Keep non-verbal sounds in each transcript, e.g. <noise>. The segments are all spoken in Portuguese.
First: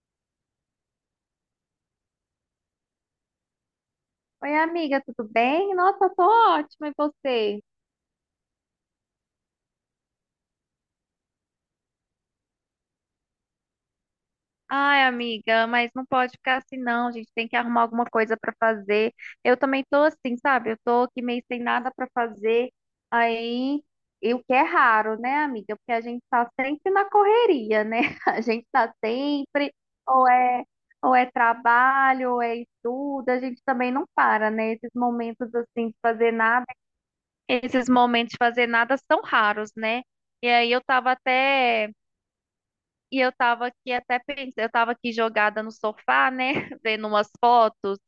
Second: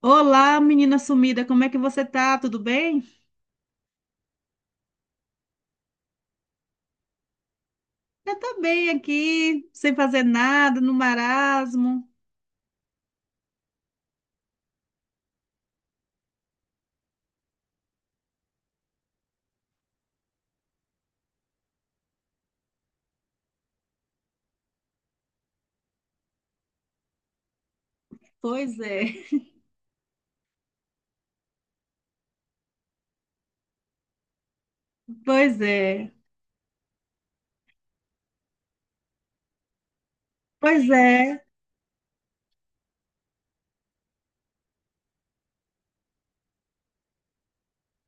Olá, menina sumida, como é que você tá? Tudo bem? Oi, amiga, tudo bem? Nossa, eu tô ótima, e você? Eu tô bem aqui, sem fazer nada, no marasmo. Ai, amiga, mas não pode ficar assim, não. A gente tem que arrumar alguma coisa pra fazer. Eu também tô assim, sabe? Eu tô aqui meio sem nada pra fazer. Aí, e o que é raro, né, amiga? Porque a gente tá sempre na correria, né? <laughs> A gente Pois tá é, sempre, ou é, ou é trabalho, ou é estudo, a gente também não para, né? Esses <laughs> momentos pois assim de é, fazer nada. Esses momentos de fazer nada são raros, né? E aí eu pois tava é. até, e eu tava aqui até pensando, eu tava aqui jogada no sofá, né, <laughs> vendo umas fotos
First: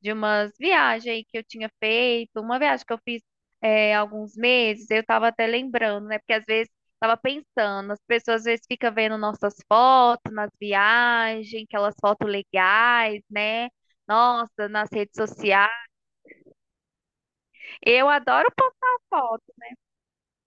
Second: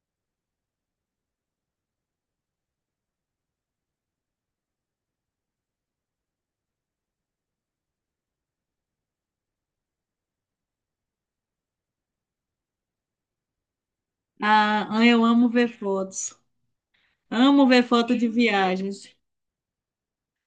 de umas viagens aí que eu tinha feito, uma viagem que eu fiz alguns meses, eu tava até lembrando, né, porque às vezes tava pensando, as pessoas às vezes ficam vendo nossas fotos nas viagens, aquelas fotos legais, né? Nossa, Ah, nas redes eu amo ver sociais. fotos. Amo ver Eu foto de adoro postar viagens. foto.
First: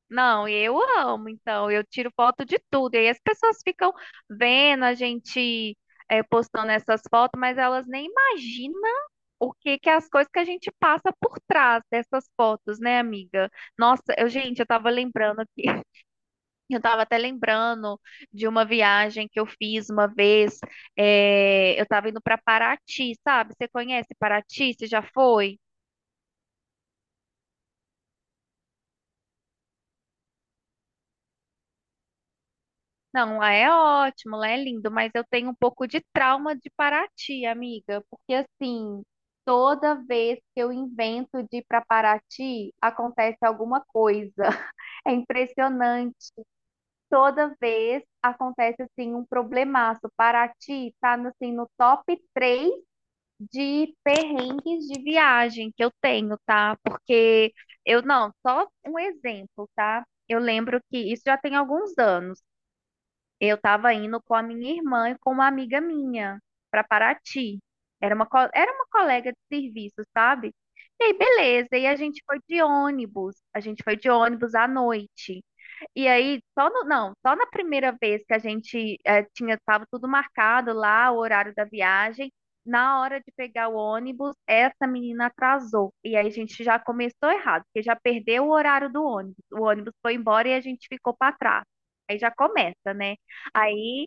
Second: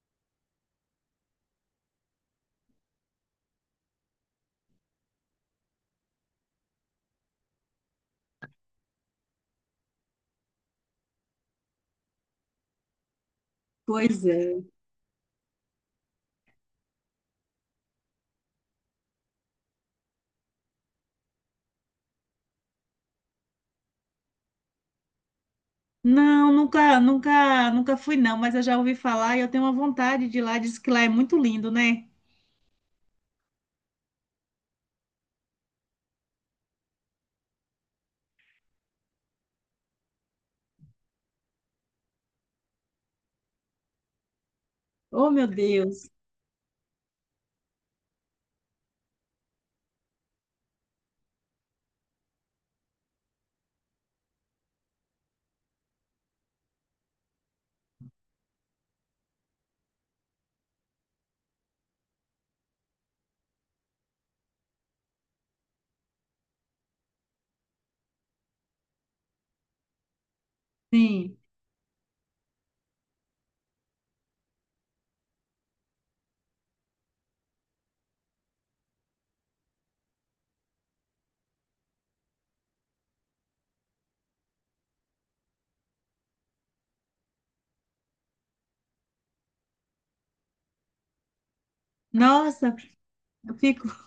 Não, eu amo, então, eu tiro foto de tudo. E aí as pessoas ficam vendo a gente postando essas fotos, mas elas nem imaginam o que que é as coisas que a gente passa por trás dessas fotos, né, amiga? Nossa, Pois eu, gente, é. eu tava lembrando aqui, <laughs> eu tava até lembrando de uma viagem que eu fiz uma vez. Eu tava indo para Paraty, sabe? Você conhece Paraty? Você já foi? Não, nunca fui não, mas eu já ouvi falar e eu tenho uma vontade de ir lá. Diz que lá é muito lindo, né? Não, lá é ótimo, lá é lindo, mas eu tenho um pouco de trauma de Paraty, amiga, porque assim, toda vez que eu invento de ir para Paraty, acontece alguma coisa. <laughs> É Oh, meu Deus. impressionante. Toda vez acontece assim um problemaço. Paraty tá no, assim, no top 3 de perrengues de viagem que eu tenho, tá? Porque eu não, só um exemplo, tá? Eu lembro que isso já tem alguns anos. Eu estava indo com a minha irmã e com uma amiga minha para Paraty. Era uma colega de serviço, sabe? E aí, Sim. beleza. E a gente foi de ônibus. A gente foi de ônibus à noite. E aí, só no, não, só na primeira vez que a gente estava tudo marcado lá, o horário da viagem, na hora de pegar o ônibus, essa menina atrasou. E aí a gente já começou errado, porque já perdeu o horário do ônibus. O ônibus foi embora e a gente ficou para trás. Aí já Nossa, começa, né? eu fico. Aí,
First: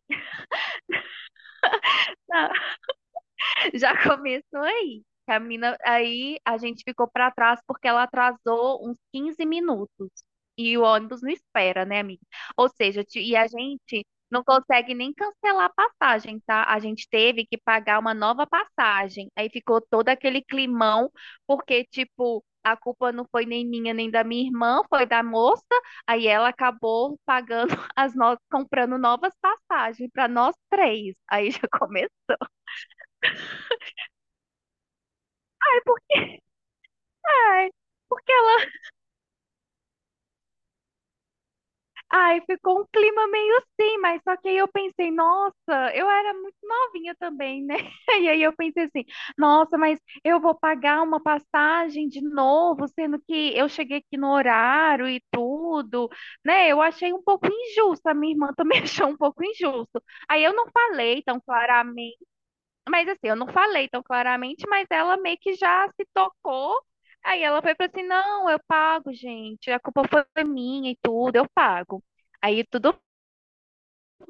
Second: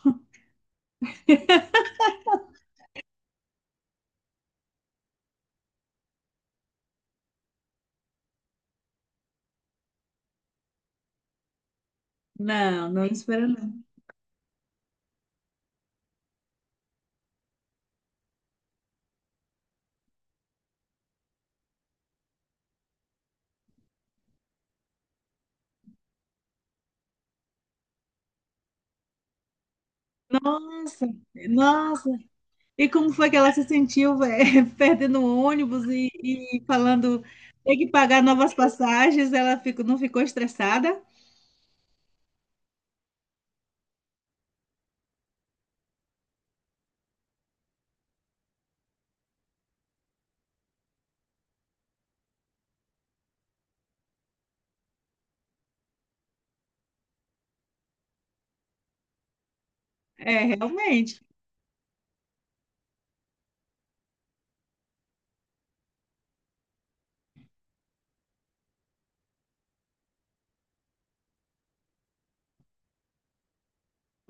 <laughs> Já começou aí. Aí a gente ficou pra trás porque ela atrasou uns 15 minutos. E o ônibus não espera, né, amiga? Ou Não, seja, não e espera a não. gente não consegue nem cancelar a passagem, tá? A gente teve que pagar uma nova passagem. Aí ficou todo aquele climão, porque, tipo, a culpa não foi nem minha nem da minha irmã, foi da moça. Aí ela acabou pagando <laughs> as novas, comprando novas passagens pra nós Nossa, três. Aí já nossa. começou. E como foi que ela se sentiu, velho, <laughs> perdendo o ônibus e falando tem que pagar Porque novas passagens? Não ficou estressada? Ai, ficou um clima meio assim, mas só que aí eu pensei, nossa, eu era muito novinha também, né? <laughs> E aí eu pensei assim, nossa, mas eu vou pagar uma passagem de novo, sendo que eu cheguei aqui no horário e tudo, né? Eu achei um pouco injusto, a minha irmã também <laughs> achou um pouco injusto. É, Aí eu não realmente. falei tão claramente. Mas assim, eu não falei tão claramente, mas ela meio que já se tocou. Aí ela foi para assim: "Não, eu pago, gente. A culpa foi minha e tudo, eu pago". Aí tudo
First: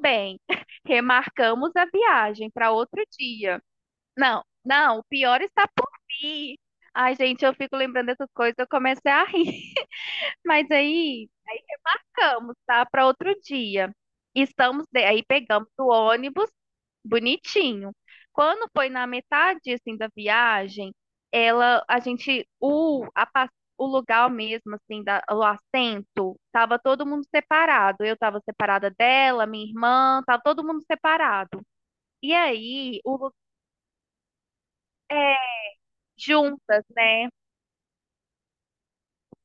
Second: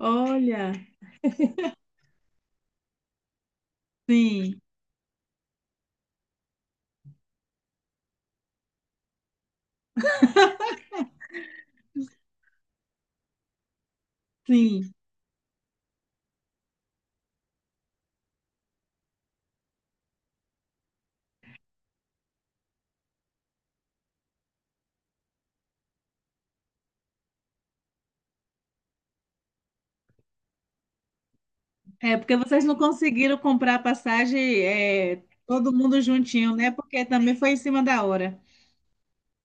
bem. <laughs> Remarcamos a viagem para outro dia. Não, sim, não, o pior está por vir. Ai, gente, eu fico lembrando dessas coisas, eu comecei a rir. <laughs> Mas aí ficamos, tá? Para outro dia. Sim. Aí pegamos o ônibus bonitinho. Quando foi na metade assim da viagem, ela, a gente, o, a pas- o lugar mesmo assim o assento, tava todo mundo separado. Eu tava separada dela, minha irmã, tava todo mundo separado. É E porque vocês não aí, conseguiram comprar a passagem, é, é, todo mundo juntinho, né? juntas, Porque né? também foi em cima da hora.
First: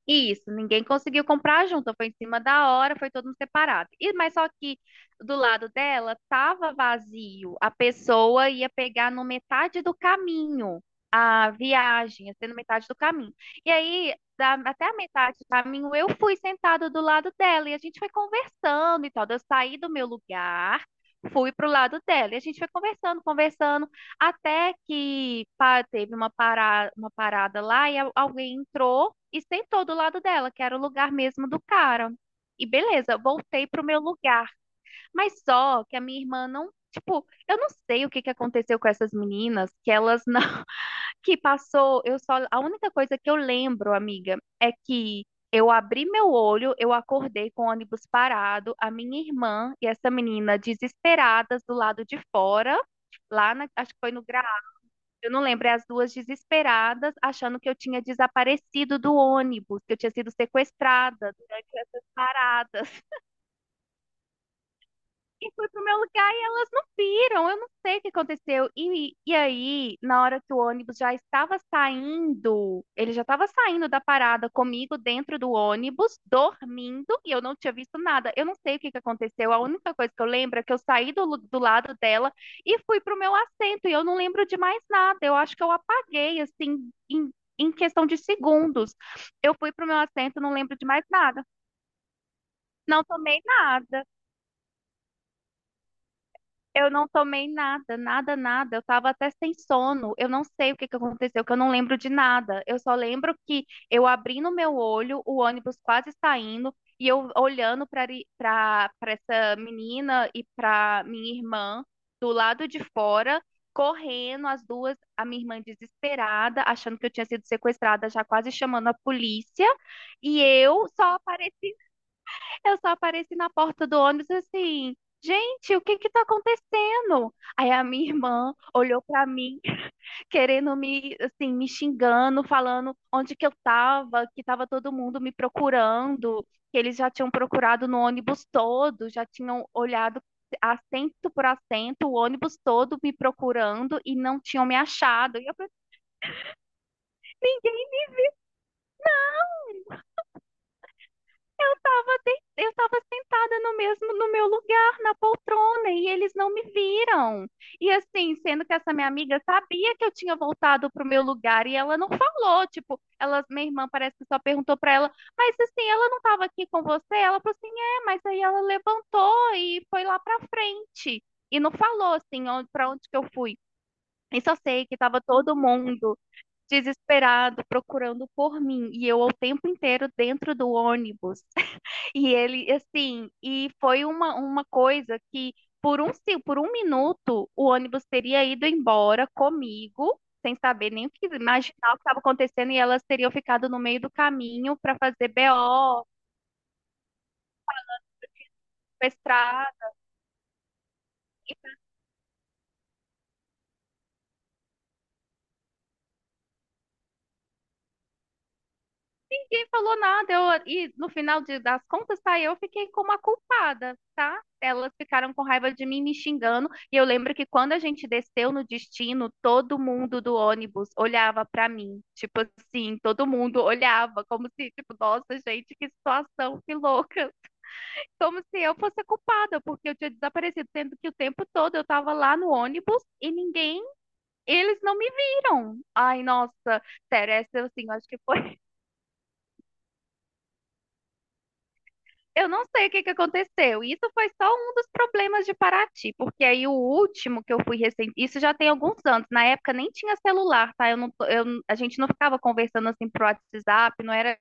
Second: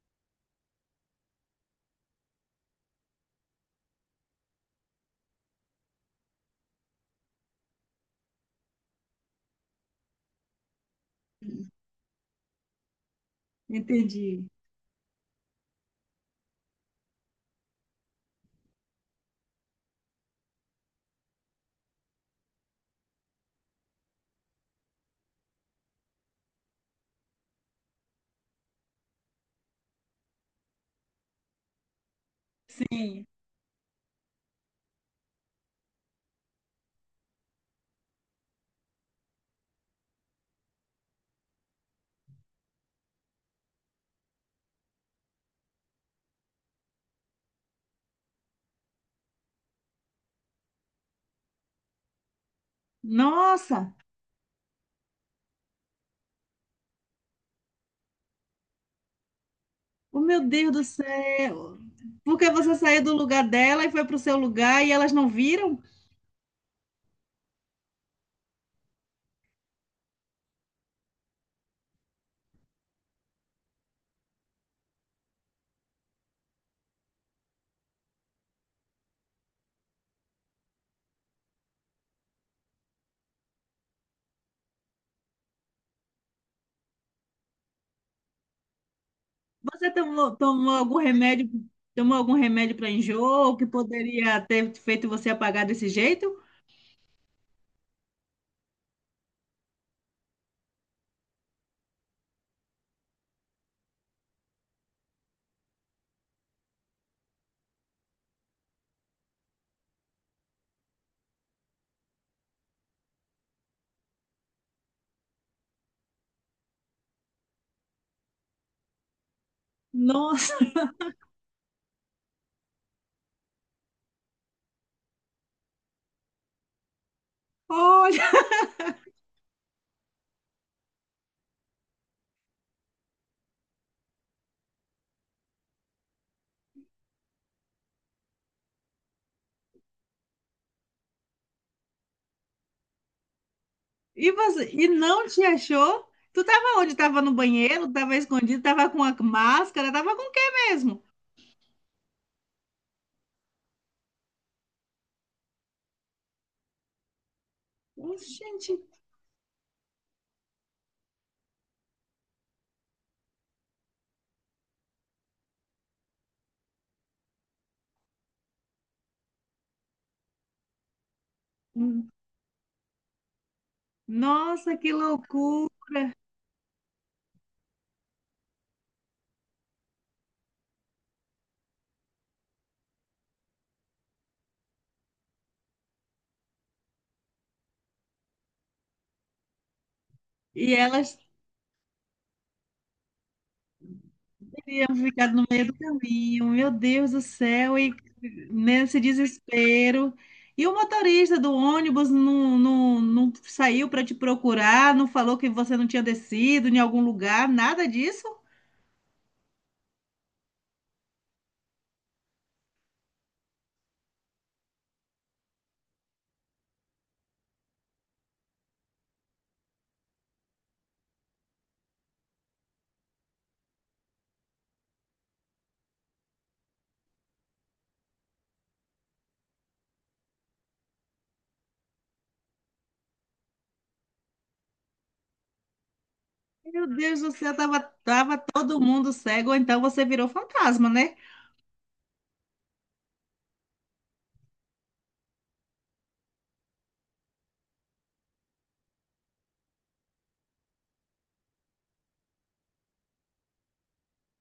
Isso, ninguém conseguiu comprar junto, foi em cima da hora, foi todo mundo separado. E, mas só que do lado dela tava vazio, a pessoa ia pegar no metade do caminho a viagem, ia ser no metade do caminho. E aí, Entendi. Até a metade do caminho, eu fui sentada do lado dela e a gente foi conversando e tal. Daí eu saí do meu lugar, fui pro lado dela e a gente foi conversando, conversando. Até que pá, teve uma parada lá e alguém entrou e sentou do lado dela, que era o lugar mesmo do cara. E beleza, Sim. voltei pro meu lugar. Mas só que a minha irmã não, tipo, eu não sei o que que aconteceu com essas meninas, que elas não, <laughs> que passou, eu só, a única coisa que eu lembro, amiga, é que eu abri meu olho, eu acordei com o ônibus parado, a minha irmã e essa menina desesperadas do lado de fora, lá na, acho Nossa, que foi no eu não lembro, é as duas desesperadas, achando que eu tinha desaparecido do ônibus, que eu tinha o sido meu Deus do sequestrada durante céu. essas Porque você paradas saiu do lugar dela e foi para o seu lugar e elas não e fui viram? pro meu lugar e elas não viram. Eu não sei o que aconteceu. E aí, na hora que o ônibus já estava saindo, ele já estava saindo da parada comigo dentro do ônibus, dormindo, e eu não tinha visto nada. Eu não sei o que que aconteceu. A única coisa que eu lembro é que eu saí do lado dela e fui pro meu assento, e eu não lembro de mais nada. Eu acho que eu apaguei, assim, em questão de segundos. Eu fui pro Você meu tomou, assento, não tomou lembro de algum mais nada. remédio, tomou algum remédio para Não tomei enjoo que nada. poderia ter feito você apagar desse jeito? Eu não tomei nada, nada, nada. Eu tava até sem sono. Eu não sei o que que aconteceu, que eu não lembro de nada. Eu só lembro que eu abri no meu olho, o ônibus quase saindo, e eu olhando para essa menina e para minha irmã do lado de fora, correndo, as duas, a minha irmã desesperada, achando que eu tinha sido sequestrada, já quase chamando a polícia, e Nossa, eu só apareci na porta do ônibus assim, gente, o que que tá acontecendo? Aí a <laughs> minha olha, irmã olhou pra mim, querendo me, assim, me xingando, falando onde que eu tava, que tava todo mundo me procurando, que eles já tinham procurado no ônibus todo, já tinham olhado assento por assento, o ônibus todo me procurando e não tinham me e não achado. te E eu falei, achou? Tu tava onde? Tava no ninguém banheiro, tava escondido, tava com a máscara, tava com o quê mesmo? Eu estava sentada no meu lugar, na poltrona, e eles não me viram. E assim, sendo Oxente, que essa minha amiga sabia que eu tinha voltado pro meu lugar e ela não falou, tipo, ela, minha irmã parece que só perguntou para ela, mas assim, ela não estava aqui com você? Ela falou assim: "É, mas aí ela levantou e foi lá pra frente e não falou assim onde, para onde que eu fui". E só nossa, sei que que estava todo loucura! mundo desesperado procurando por mim e eu o tempo inteiro dentro do ônibus e ele, assim, e foi uma coisa que por um, se- por um minuto o ônibus teria ido embora comigo, sem E saber ela nem o que imaginar o que estava acontecendo, e elas teriam ficado no meio do caminho para Teríamos fazer ficado no meio do BO, caminho, meu Deus do céu, e nesse pra estrada. desespero. E o motorista do ônibus não saiu para te procurar, não falou que você não tinha descido em algum lugar, nada disso? Ninguém falou nada. Eu, e no final das contas, tá? Eu fiquei como a culpada, tá? Elas ficaram com raiva de mim me xingando. E eu lembro que quando a gente desceu no destino, todo mundo do ônibus olhava pra mim. Tipo assim, todo mundo olhava, como se, tipo, nossa, gente, que situação, que louca. Como se eu fosse a culpada, porque eu tinha desaparecido, sendo que o tempo todo eu tava lá no ônibus e ninguém, eles não me viram. Ai, nossa, Meu Deus do sério, céu, essa assim, eu acho que tava foi. todo mundo cego, ou então você virou fantasma, né? Eu não sei o que que aconteceu. Isso foi só um dos problemas de Paraty, porque aí o último que eu fui recente, isso já tem alguns anos. Na época nem tinha celular, tá? Eu não, a gente não ficava conversando assim pro WhatsApp, não era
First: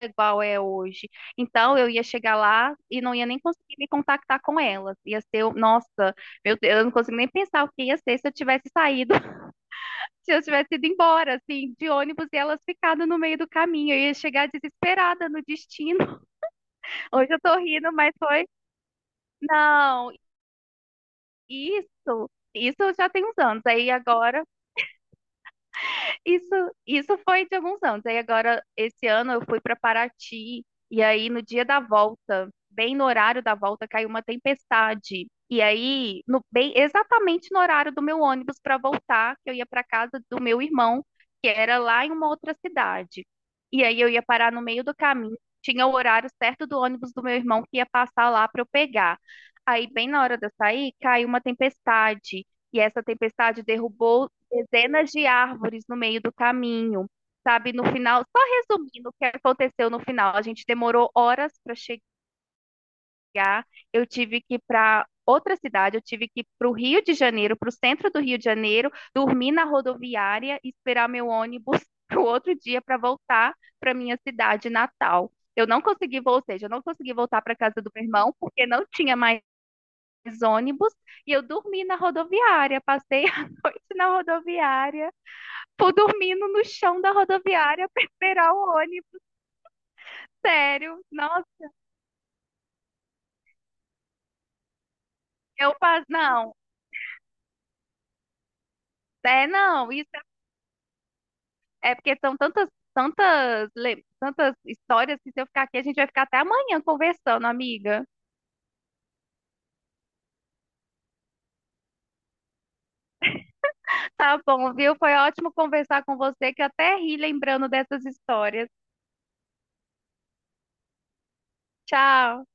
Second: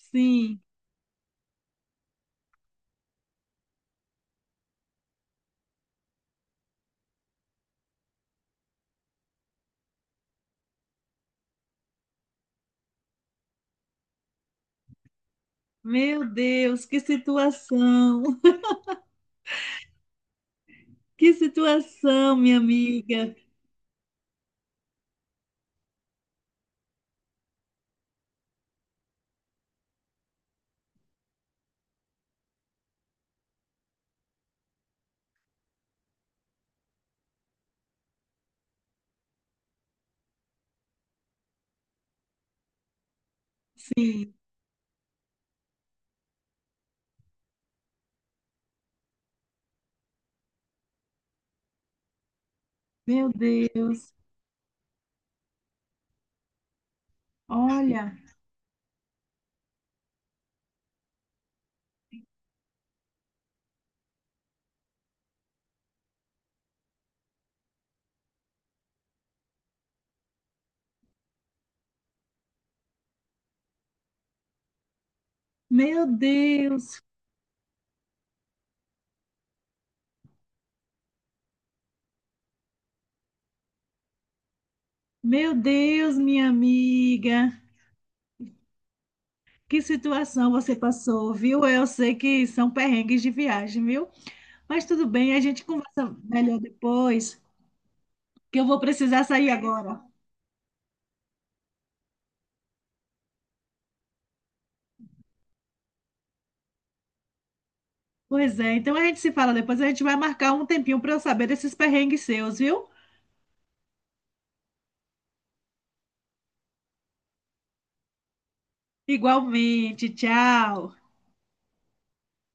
igual Sim, é hoje. Então eu ia chegar lá e não ia nem conseguir me contactar com elas. Ia ser, nossa, meu Deus, eu não consigo nem pensar o que ia ser se eu tivesse saído, <laughs> se eu tivesse ido embora, assim, de ônibus e elas ficado no meio do caminho. Eu ia chegar desesperada no destino. meu <laughs> Deus, Hoje eu tô rindo, mas foi. Não, que isso, situação, minha isso já tem amiga. uns anos. Aí agora isso, isso foi de alguns anos. Aí agora, esse ano, eu fui para Paraty, e aí no dia da volta, bem no horário da volta, caiu uma tempestade. E aí, no, bem, exatamente no horário do meu ônibus para voltar, que eu ia para casa do meu irmão, que era lá em uma outra cidade. E aí eu ia Sim, parar no meio do caminho, tinha o horário certo do ônibus do meu irmão que ia passar lá para eu pegar. Aí, bem na hora de eu sair, caiu uma tempestade. E essa meu tempestade Deus, derrubou dezenas de árvores no meio do caminho, sabe? No olha, final, só resumindo o que aconteceu no final, a gente demorou horas para chegar, eu tive que ir para outra cidade, eu tive que ir para o Rio de Janeiro, para o centro do Rio de Janeiro, dormir na rodoviária e esperar meu ônibus <laughs> para o outro dia para voltar para minha cidade natal. Eu não meu consegui, ou seja, eu não Deus. consegui voltar para casa do meu irmão porque não tinha mais ônibus e eu dormi na rodoviária, passei <laughs> a noite na rodoviária. Meu Pô, Deus, minha dormindo no chão da amiga, rodoviária pra esperar o ônibus, que situação você sério. passou, viu? Nossa, Eu sei que são perrengues de viagem, viu? Mas tudo bem, a gente eu passo. conversa Não, melhor depois, que eu vou precisar é sair não, agora. isso é porque são tantas histórias que se eu ficar aqui, a gente vai ficar até amanhã conversando, amiga. Pois é, então a gente se fala depois, a gente vai marcar um tempinho para eu saber desses perrengues seus, viu? Tá bom, viu? Foi ótimo conversar com você, que eu até ri lembrando dessas histórias. Igualmente, tchau. Tchau.